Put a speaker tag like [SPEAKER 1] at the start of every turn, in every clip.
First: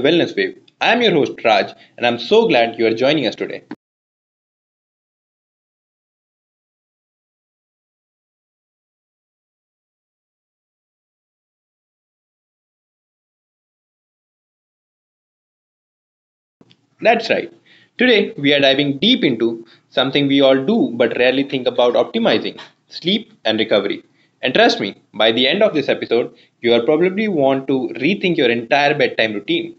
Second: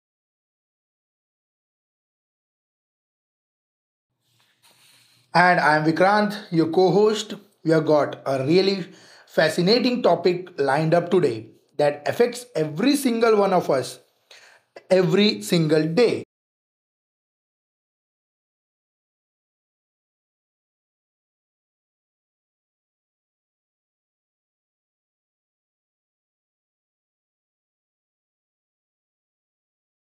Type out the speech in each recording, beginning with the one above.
[SPEAKER 1] Wellness Wave. I'm your host, Raj, and I'm so glad you are joining us today.
[SPEAKER 2] And I'm Vikrant, your co host. We have got a really fascinating topic lined up today that affects every single one of us every single day.
[SPEAKER 1] That's right. Today, we are diving deep into something we all do but rarely think about optimizing sleep and recovery. And trust me, by the end of this episode, you are probably want to rethink your entire bedtime routine.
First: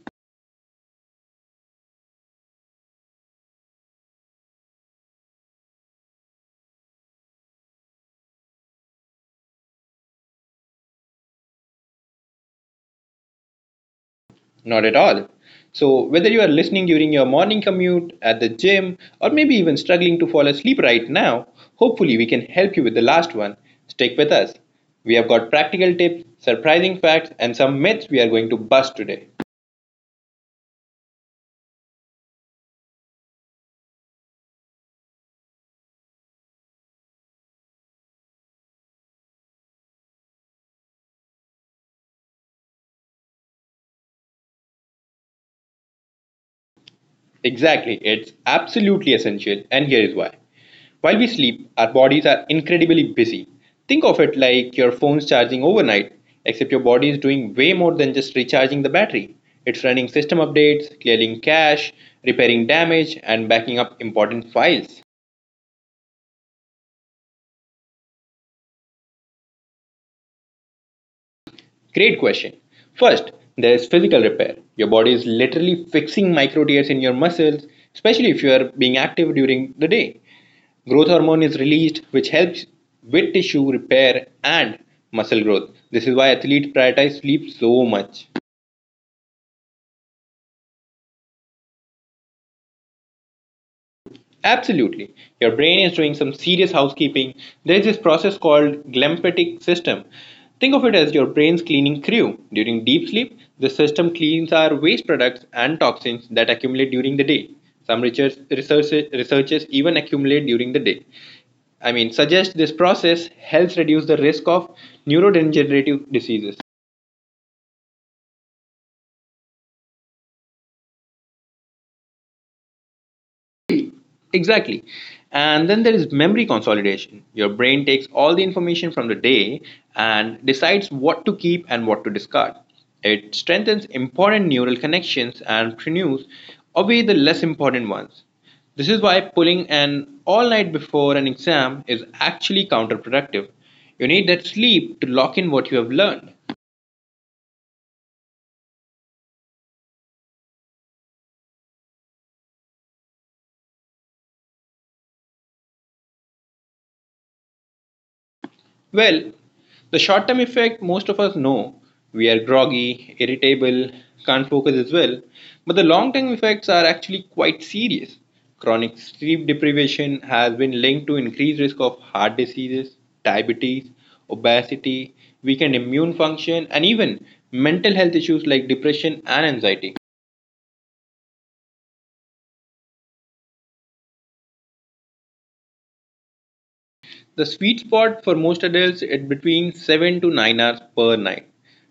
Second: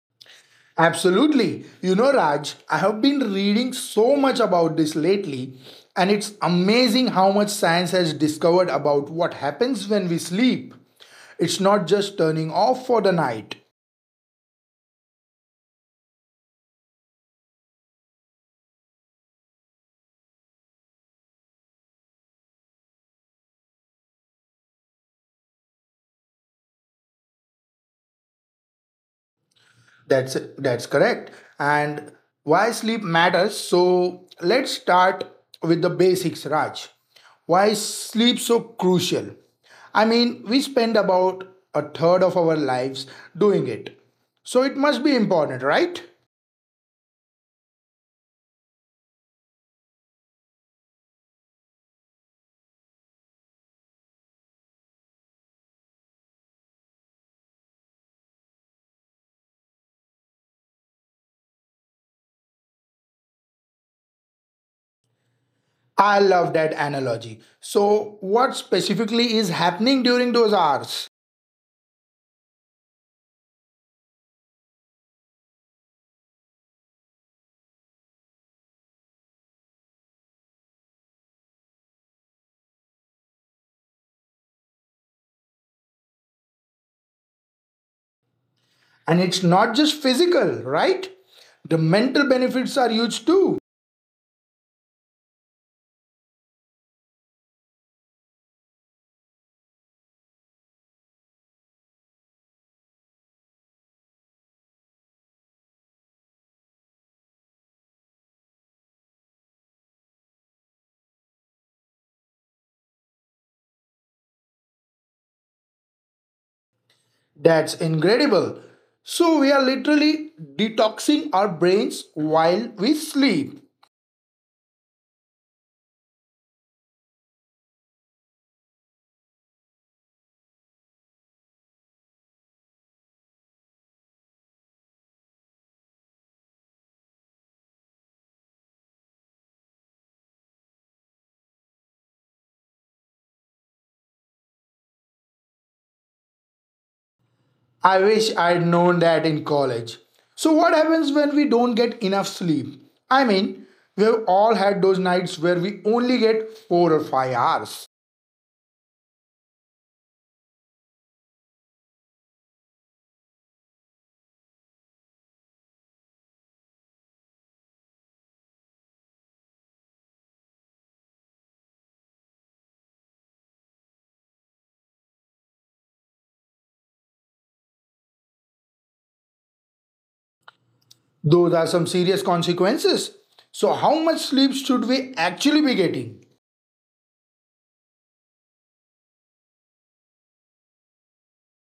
[SPEAKER 2] Absolutely. You know, Raj, I have been reading so much about this lately, and it's amazing how much science has discovered about what happens when we sleep. It's not just turning off for the night.
[SPEAKER 1] Not at all. So, whether you are listening during your morning commute, at the gym, or maybe even struggling to fall asleep right now, hopefully we can help you with the last one. Stick with us. We have got practical tips, surprising facts, and some myths we are going to bust today.
[SPEAKER 2] That's correct. And why sleep matters. So let's start with the basics, Raj. Why is sleep so crucial? I mean, we spend about a third of our lives doing it. So it must be important, right?
[SPEAKER 1] Exactly, it's absolutely essential, and here is why. While we sleep, our bodies are incredibly busy. Think of it like your phone's charging overnight, except your body is doing way more than just recharging the battery. It's running system updates, clearing cache, repairing damage, and backing up important files.
[SPEAKER 2] I love that analogy. So what specifically is happening during those hours?
[SPEAKER 1] Great question. First, there is physical repair. Your body is literally fixing micro tears in your muscles, especially if you are being active during the day. Growth hormone is released, which helps with tissue repair and muscle growth. This is why athletes prioritize sleep so much.
[SPEAKER 2] And it's not just physical, right? The mental benefits are huge too.
[SPEAKER 1] Absolutely. Your brain is doing some serious housekeeping. There's this process called glymphatic system. Think of it as your brain's cleaning crew. During deep sleep, the system cleans our waste products and toxins that accumulate during the day. Some research, research, researchers even accumulate during the day. Suggest this process helps reduce the risk of neurodegenerative diseases.
[SPEAKER 2] That's incredible. So we are literally detoxing our brains while we sleep.
[SPEAKER 1] Exactly. And then there is memory consolidation. Your brain takes all the information from the day and decides what to keep and what to discard. It strengthens important neural connections and renews away the less important ones. This is why pulling an all night before an exam is actually counterproductive. You need that sleep to lock in what you have learned.
[SPEAKER 2] I wish I'd known that in college. So what happens when we don't get enough sleep? I mean, we have all had those nights where we only get 4 or 5 hours.
[SPEAKER 1] Well, the short term effect most of us know. We are groggy, irritable, can't focus as well. But the long term effects are actually quite serious. Chronic sleep deprivation has been linked to increased risk of heart diseases, diabetes, obesity, weakened immune function, and even mental health issues like depression and anxiety.
[SPEAKER 2] Those are some serious consequences. So how much sleep should we actually be getting?
[SPEAKER 1] The sweet spot for most adults is between 7 to 9 hours per night.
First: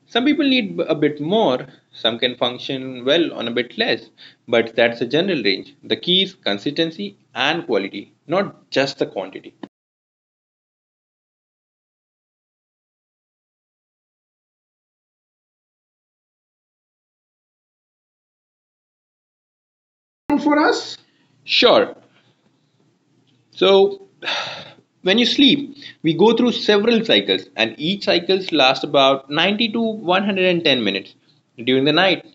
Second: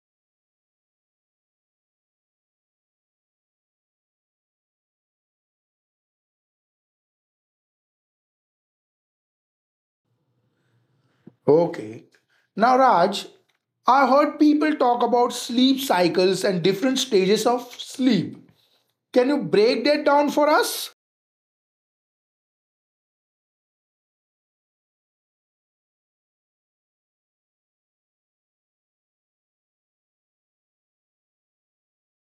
[SPEAKER 1] Some people need a bit more, some can function well on a bit less, but that's a general range. The key is consistency and quality, not just the quantity.
[SPEAKER 2] Okay. Now Raj, I heard people talk about sleep cycles and different stages of sleep. Can you break that down for us?
[SPEAKER 1] Sure. So, when you sleep, we go through several cycles, and each cycle lasts about 90 to 110 minutes. During the night,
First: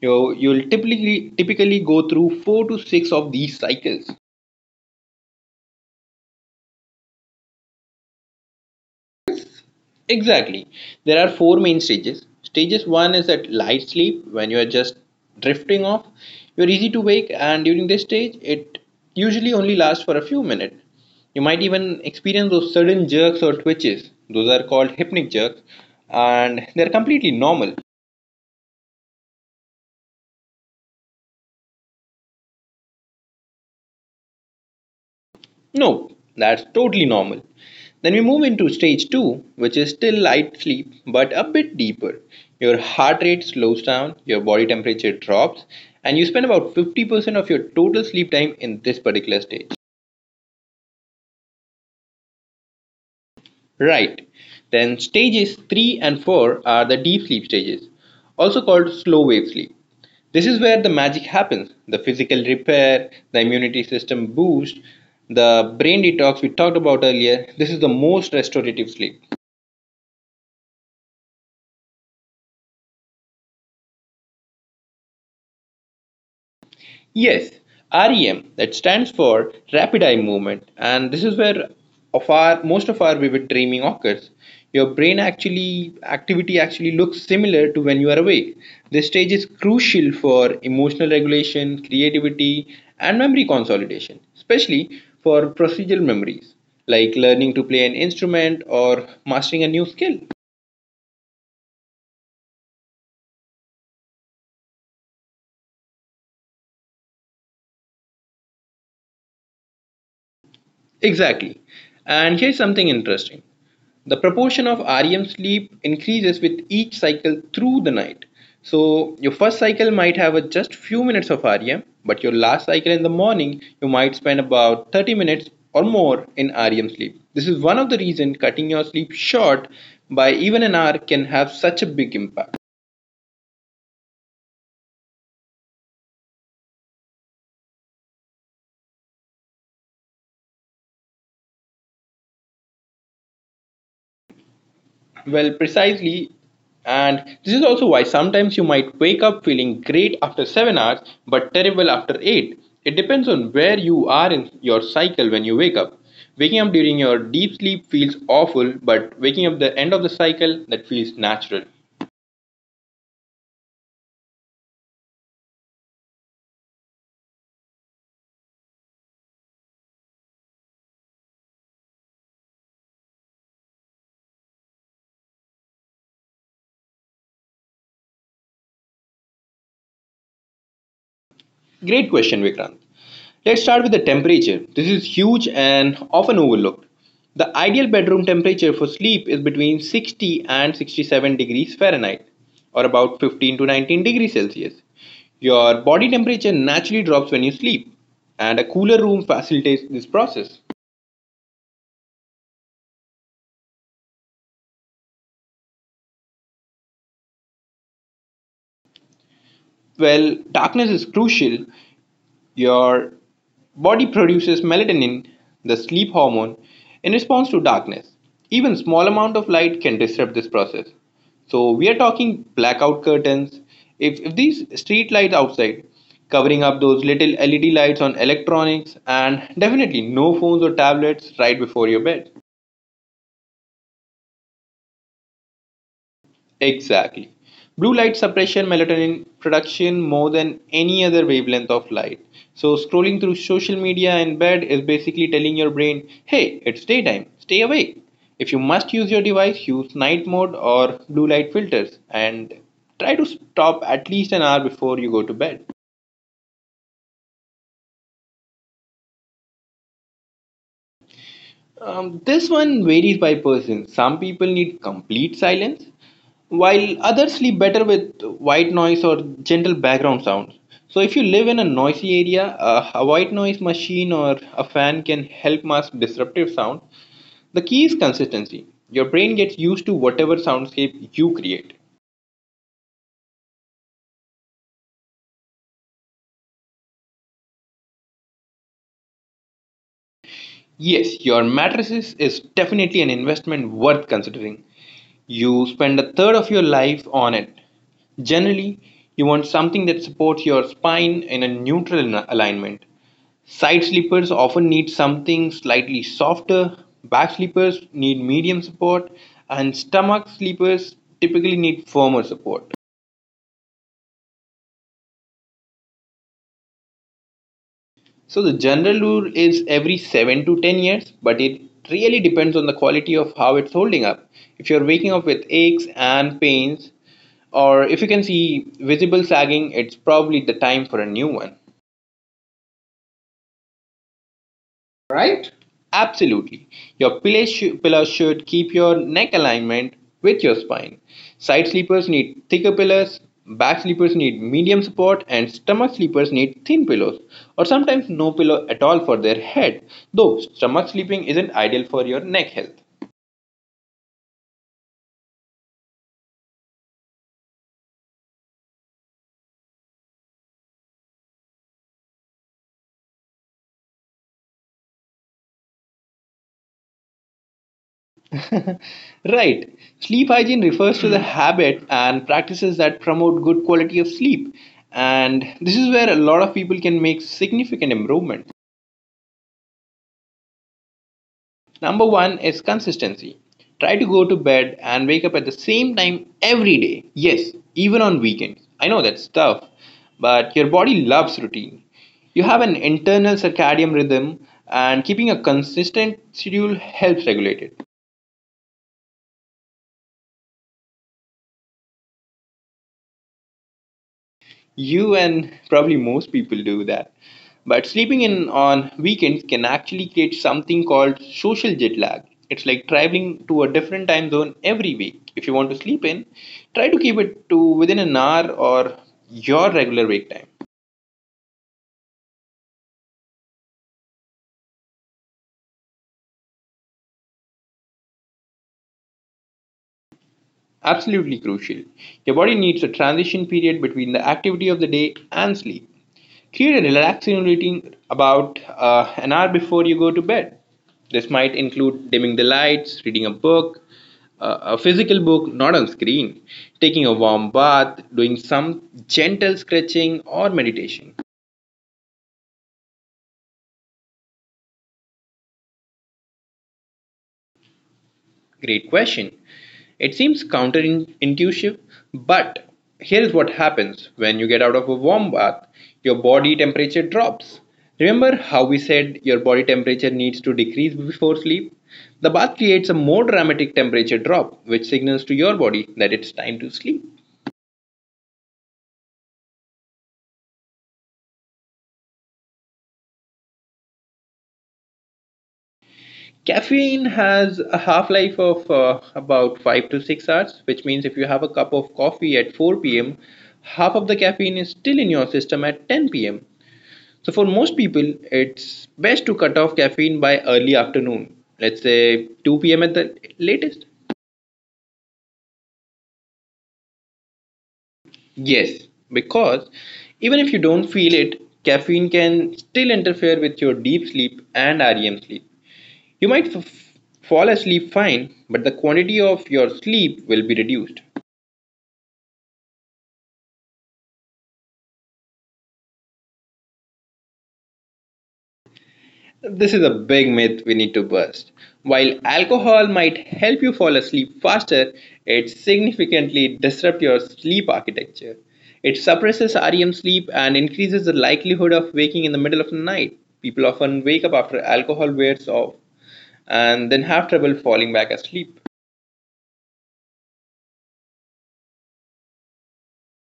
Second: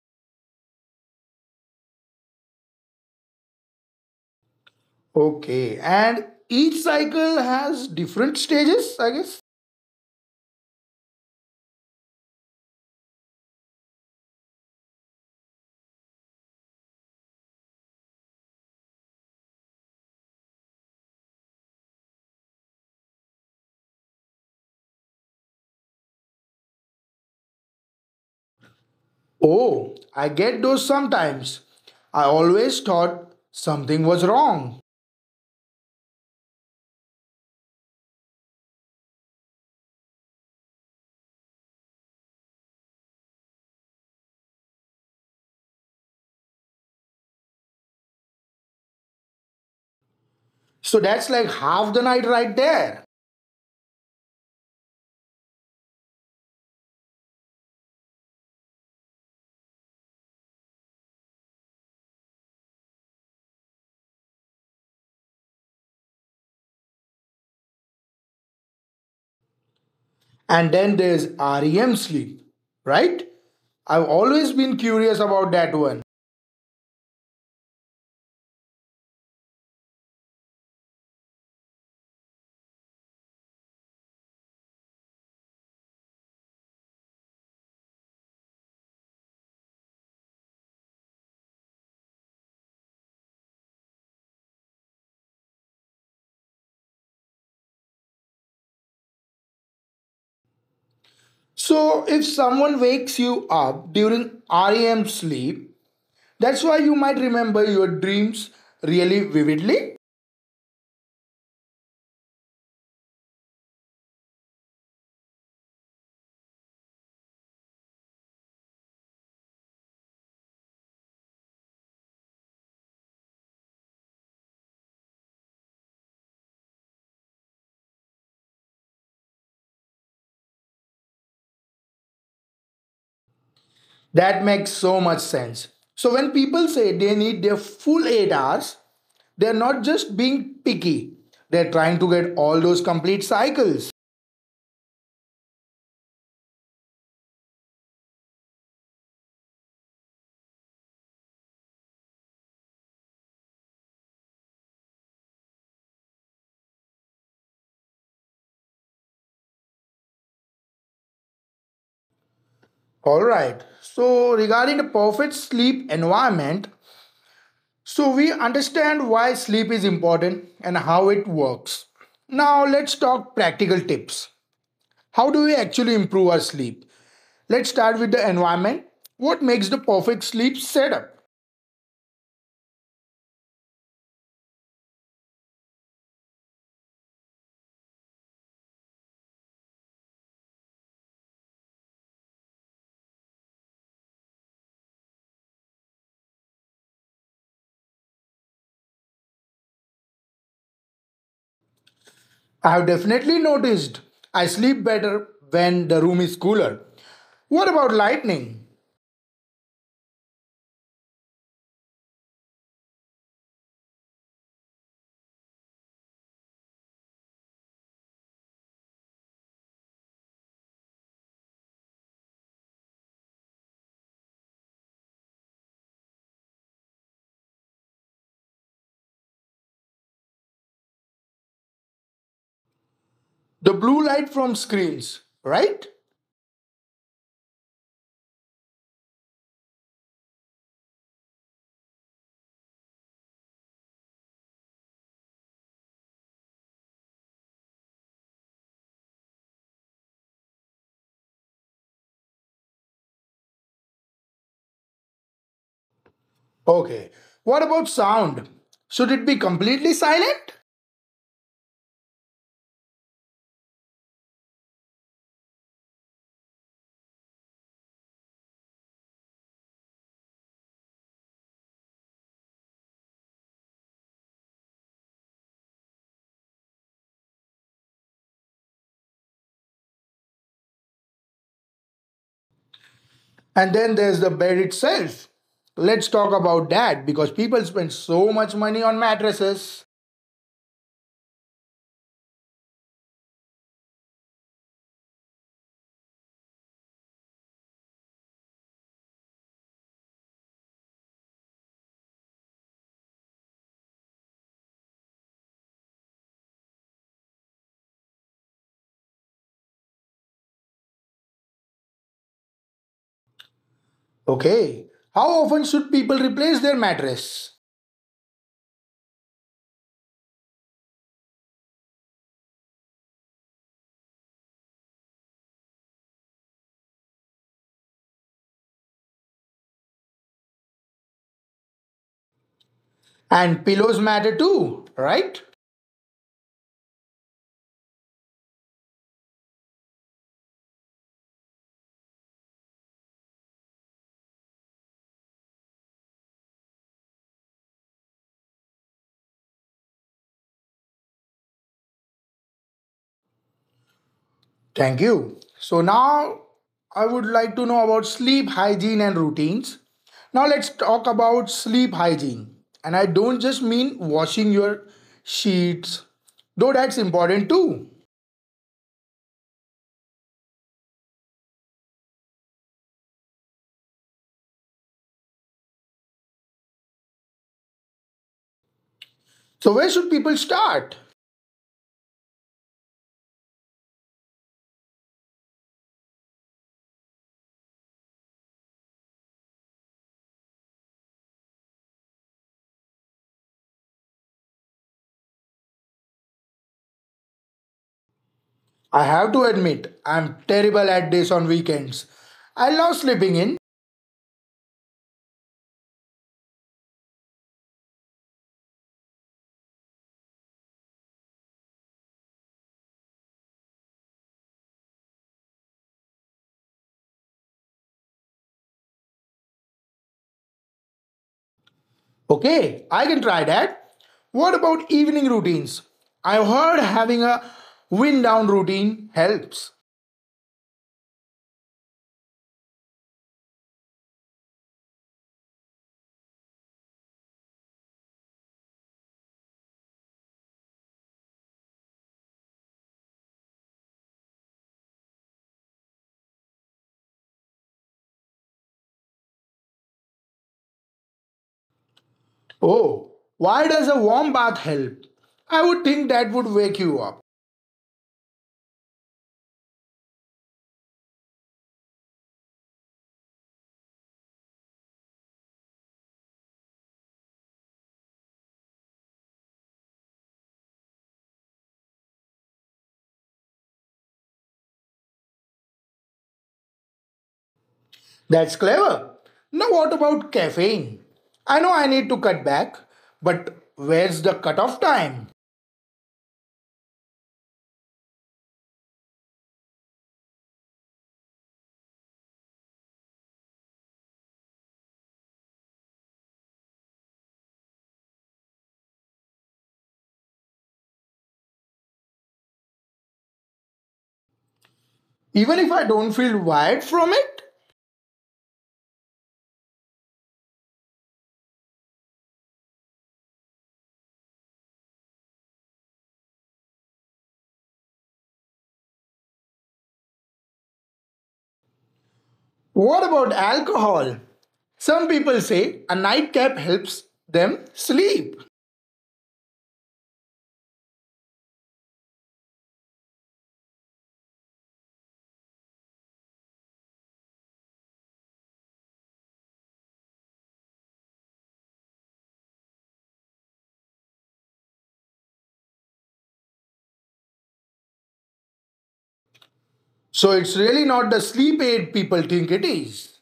[SPEAKER 1] you'll typically go through 4 to 6 of these cycles.
[SPEAKER 2] Okay, and each cycle has different stages, I guess.
[SPEAKER 1] Exactly. There are four main stages. Stages one is at light sleep when you are just drifting off. You're easy to wake, and during this stage, it usually only lasts for a few minutes. You might even experience those sudden jerks or twitches. Those are called hypnic jerks, and they're completely normal.
[SPEAKER 2] Oh, I get those sometimes. I always thought something was wrong.
[SPEAKER 1] No, that's totally normal. Then we move into stage two, which is still light sleep but a bit deeper. Your heart rate slows down, your body temperature drops, and you spend about 50% of your total sleep time in this particular stage.
[SPEAKER 2] So that's like half the night right there.
[SPEAKER 1] Right. Then stages three and four are the deep sleep stages, also called slow wave sleep. This is where the magic happens the physical repair, the immunity system boost, the brain detox we talked about earlier. This is the most restorative sleep.
[SPEAKER 2] And then there's REM sleep, right? I've always been curious about that one.
[SPEAKER 1] Yes, REM that stands for rapid eye movement, and this is where of our most of our vivid dreaming occurs. Your brain actually activity actually looks similar to when you are awake. This stage is crucial for emotional regulation, creativity, and memory consolidation, especially for procedural memories like learning to play an instrument or mastering a new skill.
[SPEAKER 2] So if someone wakes you up during REM sleep, that's why you might remember your dreams really vividly.
[SPEAKER 1] Exactly. And here's something interesting. The proportion of REM sleep increases with each cycle through the night. So your first cycle might have a just few minutes of REM, but your last cycle in the morning you might spend about 30 minutes or more in REM sleep. This is one of the reasons cutting your sleep short by even an hour can have such a big impact.
[SPEAKER 2] That makes so much sense. So when people say they need their full 8 hours, they're not just being picky, they're trying to get all those complete cycles.
[SPEAKER 1] Well, precisely. And this is also why sometimes you might wake up feeling great after 7 hours but terrible after 8. It depends on where you are in your cycle when you wake up. Waking up during your deep sleep feels awful, but waking up the end of the cycle that feels natural.
[SPEAKER 2] All right. So, regarding the perfect sleep environment, so we understand why sleep is important and how it works. Now, let's talk practical tips. How do we actually improve our sleep? Let's start with the environment. What makes the perfect sleep setup?
[SPEAKER 1] Great question, Vikrant. Let's start with the temperature. This is huge and often overlooked. The ideal bedroom temperature for sleep is between 60 and 67 degrees Fahrenheit, or about 15 to 19 degrees Celsius. Your body temperature naturally drops when you sleep, and a cooler room facilitates this process.
[SPEAKER 2] I have definitely noticed I sleep better when the room is cooler. What about lightning?
[SPEAKER 1] Well, darkness is crucial. Your body produces melatonin, the sleep hormone, in response to darkness. Even small amount of light can disrupt this process. So we are talking blackout curtains. If these street lights outside, covering up those little LED lights on electronics, and definitely no phones or tablets right before your bed.
[SPEAKER 2] The blue light from screens, right?
[SPEAKER 1] Exactly. Blue light suppression melatonin production more than any other wavelength of light. So, scrolling through social media in bed is basically telling your brain, hey, it's daytime, stay awake. If you must use your device, use night mode or blue light filters and try to stop at least an hour before you go to bed.
[SPEAKER 2] Okay. What about sound? Should it be completely silent?
[SPEAKER 1] This one varies by person. Some people need complete silence, while others sleep better with white noise or gentle background sounds. So, if you live in a noisy area, a white noise machine or a fan can help mask disruptive sound. The key is consistency. Your brain gets used to whatever soundscape you create.
[SPEAKER 2] And then there's the bed itself. Let's talk about that because people spend so much money on mattresses.
[SPEAKER 1] Yes, your mattresses is definitely an investment worth considering. You spend a third of your life on it. Generally, you want something that supports your spine in a neutral alignment. Side sleepers often need something slightly softer, back sleepers need medium support, and stomach sleepers typically need firmer support.
[SPEAKER 2] Okay. How often should people replace their mattress?
[SPEAKER 1] So the general rule is every 7 to 10 years, but it really depends on the quality of how it's holding up. If you're waking up with aches and pains, or if you can see visible sagging, it's probably the time for a new one.
[SPEAKER 2] And pillows matter too, right?
[SPEAKER 1] Right? Absolutely. Your pillow should keep your neck alignment with your spine. Side sleepers need thicker pillows, back sleepers need medium support, and stomach sleepers need thin pillows, or sometimes no pillow at all for their head, though stomach sleeping isn't ideal for your neck health.
[SPEAKER 2] Thank you. So now I would like to know about sleep hygiene and routines. Now let's talk about sleep hygiene. And I don't just mean washing your sheets, though that's important too.
[SPEAKER 1] Right. Sleep hygiene refers to the habit and practices that promote good quality of sleep. And this is where a lot of people can make significant improvement.
[SPEAKER 2] So where should people start?
[SPEAKER 1] Number one is consistency. Try to go to bed and wake up at the same time every day. Yes, even on weekends. I know that's tough, but your body loves routine. You have an internal circadian rhythm, and keeping a consistent schedule helps regulate it.
[SPEAKER 2] I have to admit, I'm terrible at this on weekends. I love sleeping in.
[SPEAKER 1] You and probably most people do that. But sleeping in on weekends can actually create something called social jet lag. It's like traveling to a different time zone every week. If you want to sleep in, try to keep it to within an hour or your regular wake time.
[SPEAKER 2] Okay, I can try that. What about evening routines? I've heard having a wind down routine helps.
[SPEAKER 1] Absolutely crucial. Your body needs a transition period between the activity of the day and sleep. Create a relaxing routine about an hour before you go to bed. This might include dimming the lights, reading a book, a physical book, not on screen, taking a warm bath, doing some gentle stretching or meditation.
[SPEAKER 2] Oh, why does a warm bath help? I would think that would wake you up.
[SPEAKER 1] Great question. It seems counterintuitive, but here is what happens when you get out of a warm bath your body temperature drops. Remember how we said your body temperature needs to decrease before sleep? The bath creates a more dramatic temperature drop, which signals to your body that it's time to sleep.
[SPEAKER 2] That's clever. Now, what about caffeine? I know I need to cut back, but where's the cutoff time?
[SPEAKER 1] Caffeine has a half life of about 5 to 6 hours, which means if you have a cup of coffee at 4 p.m., half of the caffeine is still in your system at 10 pm. So for most people, it's best to cut off caffeine by early afternoon, let's say 2 p.m. at the latest.
[SPEAKER 2] Even if I don't feel wired from it?
[SPEAKER 1] Yes, because even if you don't feel it, caffeine can still interfere with your deep sleep and REM sleep. You might fall asleep fine, but the quantity of your sleep will be reduced.
[SPEAKER 2] What about alcohol? Some people say a nightcap helps them sleep.
[SPEAKER 1] This is a big myth we need to bust. While alcohol might help you fall asleep faster, it significantly disrupts your sleep architecture. It suppresses REM sleep and increases the likelihood of waking in the middle of the night. People often wake up after alcohol wears off and then have trouble falling back asleep.
[SPEAKER 2] So it's really not the sleep aid people think it is.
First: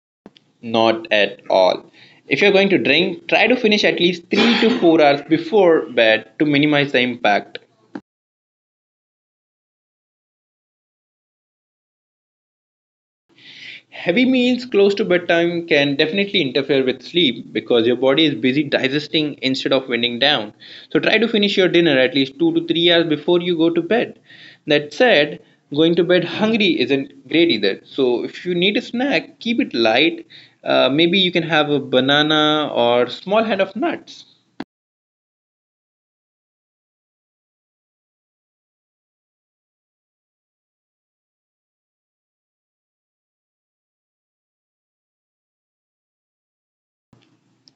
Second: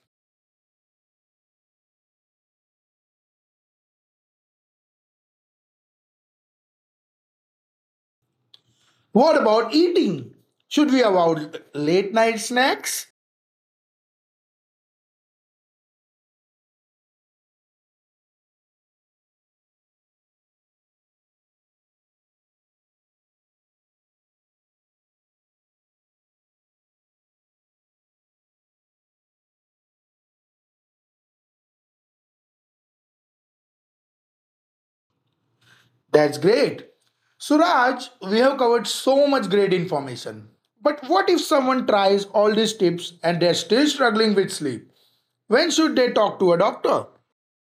[SPEAKER 1] Not at all. If you're going to drink, try to finish at least 3 to 4 hours before bed to minimize the impact.
[SPEAKER 2] What about eating? Should we avoid late night snacks?
[SPEAKER 1] Heavy meals close to bedtime can definitely interfere with sleep because your body is busy digesting instead of winding down. So try to finish your dinner at least 2 to 3 hours before you go to bed. That said, going to bed hungry isn't great either. So if you need a snack, keep it light. Maybe you can have a banana or small hand of nuts.
[SPEAKER 2] That's great. Suraj, we have covered so much great information. But what if someone tries all these tips and they're still struggling with sleep? When should they talk to a doctor?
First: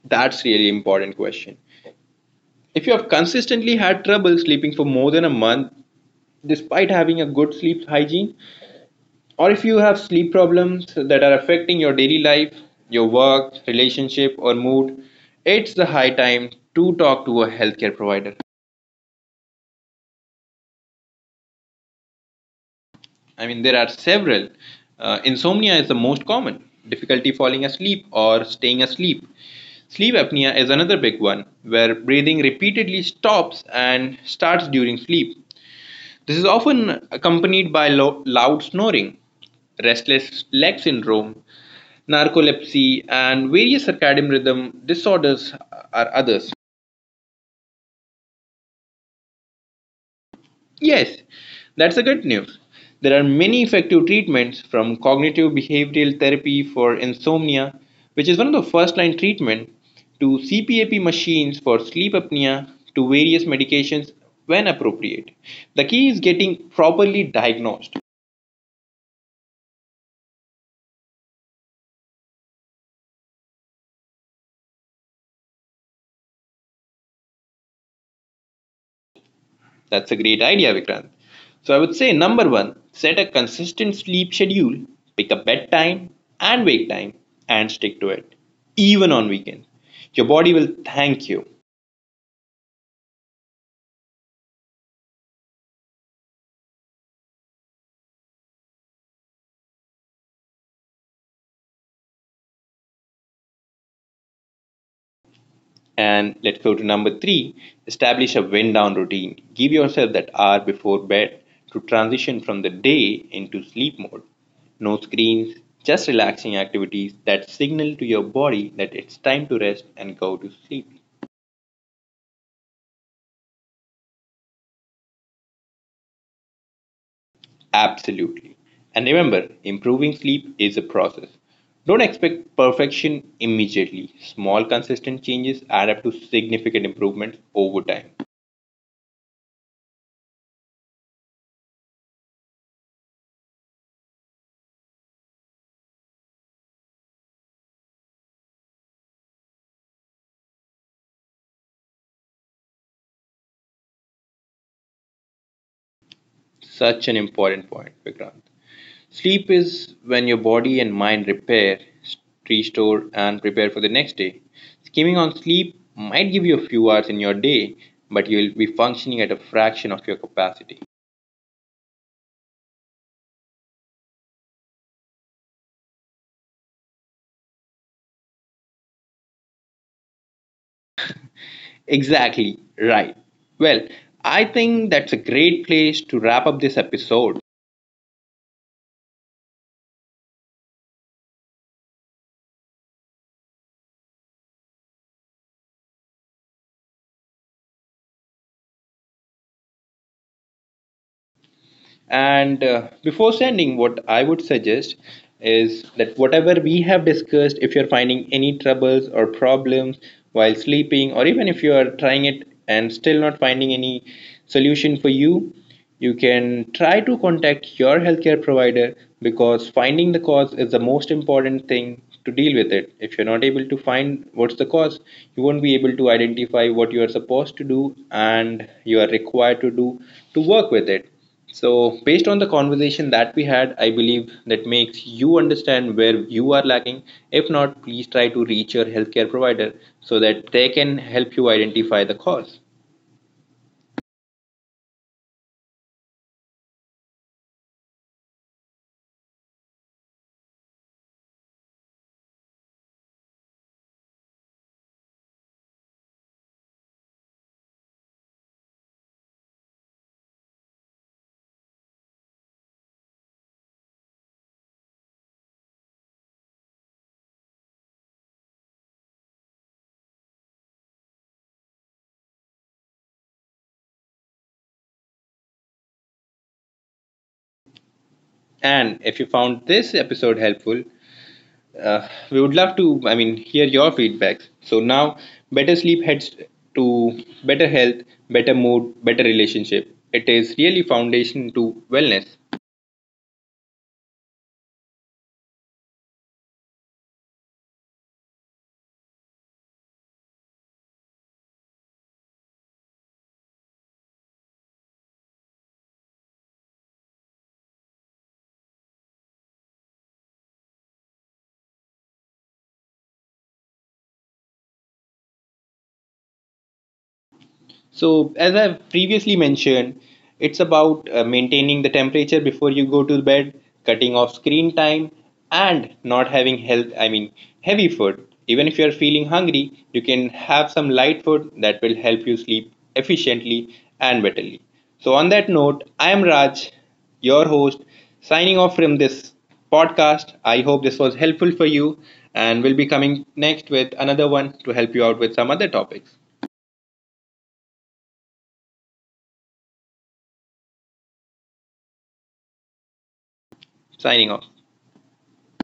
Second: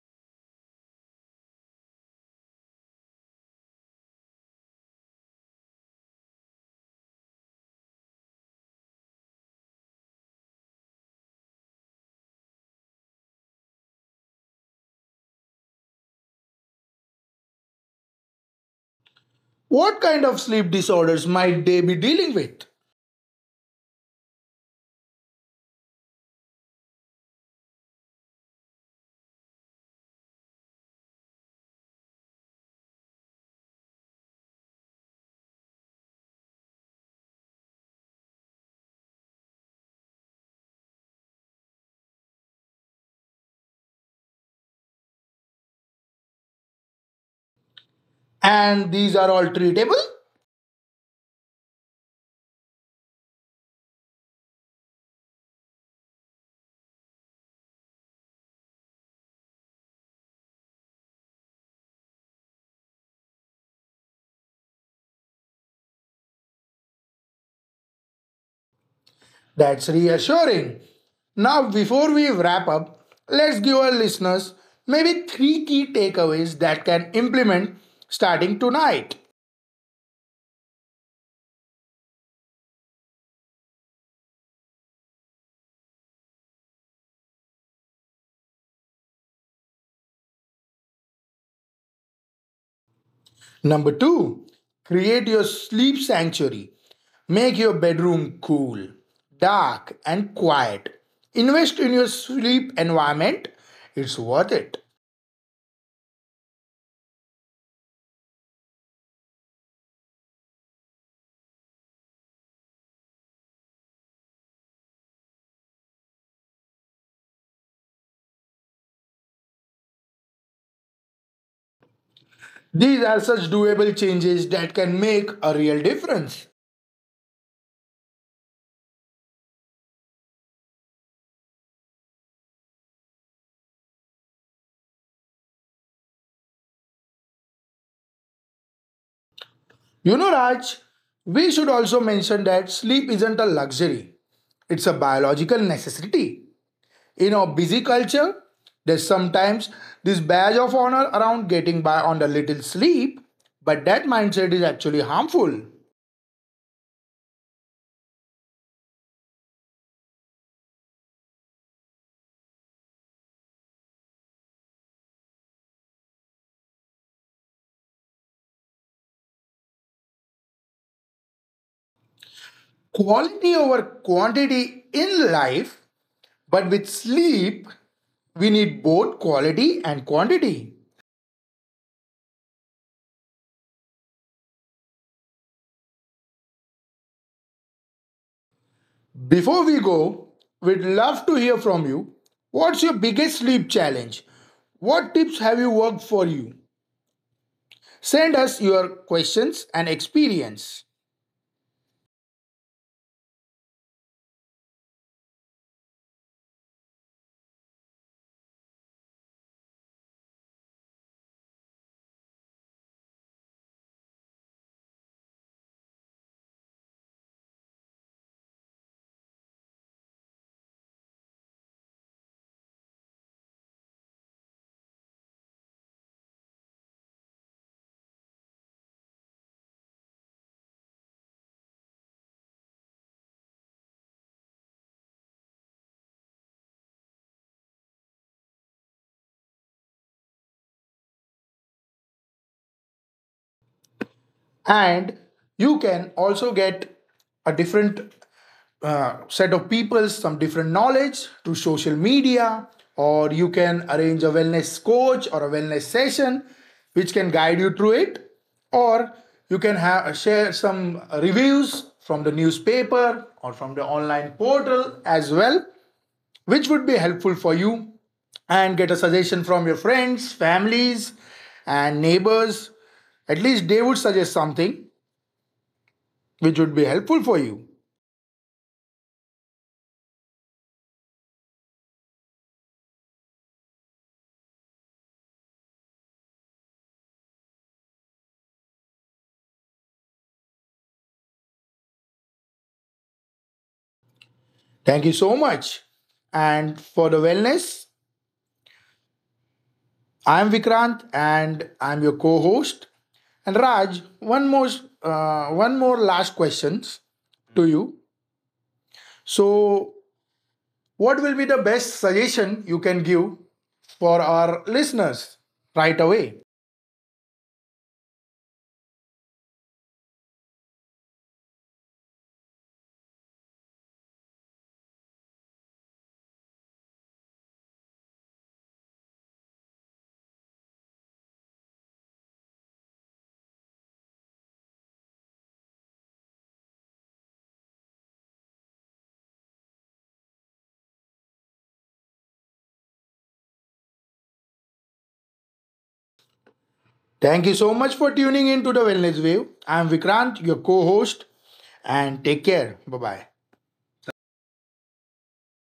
[SPEAKER 1] That's really important question. If you have consistently had trouble sleeping for more than a month, despite having a good sleep hygiene, or if you have sleep problems that are affecting your daily life, your work, relationship, or mood, it's the high time to talk to a healthcare provider.
[SPEAKER 2] What kind of sleep disorders might they be dealing with?
[SPEAKER 1] There are several. Insomnia is the most common, difficulty falling asleep or staying asleep. Sleep apnea is another big one, where breathing repeatedly stops and starts during sleep. This is often accompanied by loud snoring, restless leg syndrome, narcolepsy, and various circadian rhythm disorders are others.
[SPEAKER 2] And these are all treatable?
[SPEAKER 1] Yes, that's the good news. There are many effective treatments from cognitive behavioral therapy for insomnia, which is one of the first line treatment, to CPAP machines for sleep apnea, to various medications when appropriate. The key is getting properly diagnosed.
[SPEAKER 2] That's reassuring. Now, before we wrap up, let's give our listeners maybe three key takeaways that can implement starting tonight.
[SPEAKER 1] That's a great idea, Vikrant. So I would say number one, set a consistent sleep schedule, pick a bedtime and wake time, and stick to it, even on weekends. Your body will thank you.
[SPEAKER 2] Number two, create your sleep sanctuary. Make your bedroom cool, dark, and quiet. Invest in your sleep environment, it's worth it.
[SPEAKER 1] And let's go to number three, establish a wind down routine. Give yourself that hour before bed to transition from the day into sleep mode. No screens, just relaxing activities that signal to your body that it's time to rest and go to sleep.
[SPEAKER 2] These are such doable changes that can make a real difference.
[SPEAKER 1] Absolutely. And remember, improving sleep is a process. Don't expect perfection immediately. Small, consistent changes add up to significant improvements over time.
[SPEAKER 2] You know, Raj, we should also mention that sleep isn't a luxury, it's a biological necessity. In our busy culture, there's sometimes this badge of honor around getting by on a little sleep, but that mindset is actually harmful.
[SPEAKER 1] Such an important point, Vikrant. Sleep is when your body and mind repair, restore, and prepare for the next day. Skimming on sleep might give you a few hours in your day, but you will be functioning at a fraction of your capacity.
[SPEAKER 2] Quality over quantity in life, but with sleep, we need both quality and quantity.
[SPEAKER 1] Exactly right. Well, I think that's a great place to wrap up this episode.
[SPEAKER 2] Before we go, we'd love to hear from you. What's your biggest sleep challenge? What tips have you worked for you? Send us your questions and experience.
[SPEAKER 1] And before sending, what I would suggest is that whatever we have discussed, if you're finding any troubles or problems while sleeping, or even if you are trying it and still not finding any solution for you, you can try to contact your healthcare provider because finding the cause is the most important thing to deal with it. If you're not able to find what's the cause, you won't be able to identify what you are supposed to do and you are required to do to work with it. So, based on the conversation that we had, I believe that makes you understand where you are lacking. If not, please try to reach your healthcare provider so that they can help you identify the cause.
[SPEAKER 2] And you can also get a different set of people some different knowledge through social media, or you can arrange a wellness coach or a wellness session which can guide you through it, or you can have share some reviews from the newspaper or from the online portal as well, which would be helpful for you, and get a suggestion from your friends families and neighbors. At least they would suggest something which would be helpful for you.
[SPEAKER 1] And if you found this episode helpful, we would love to, hear your feedbacks. So now, better sleep heads to better health, better mood, better relationship. It is really foundation to wellness.
[SPEAKER 2] Thank you so much. And for the wellness, I'm Vikrant and I'm your co-host. And Raj, one more last questions to you. So, what will be the best suggestion you can give for our listeners right away?
[SPEAKER 1] So, as I've previously mentioned, it's about maintaining the temperature before you go to bed, cutting off screen time, and not having heavy food. Even if you're feeling hungry, you can have some light food that will help you sleep efficiently and betterly. So, on that note, I am Raj, your host, signing off from this podcast. I hope this was helpful for you, and we'll be coming next with another one to help you out with some other topics.
[SPEAKER 2] Thank you so much for tuning in to the Wellness Wave. I'm Vikrant, your co-host, and take care. Bye bye.
[SPEAKER 1] Signing off.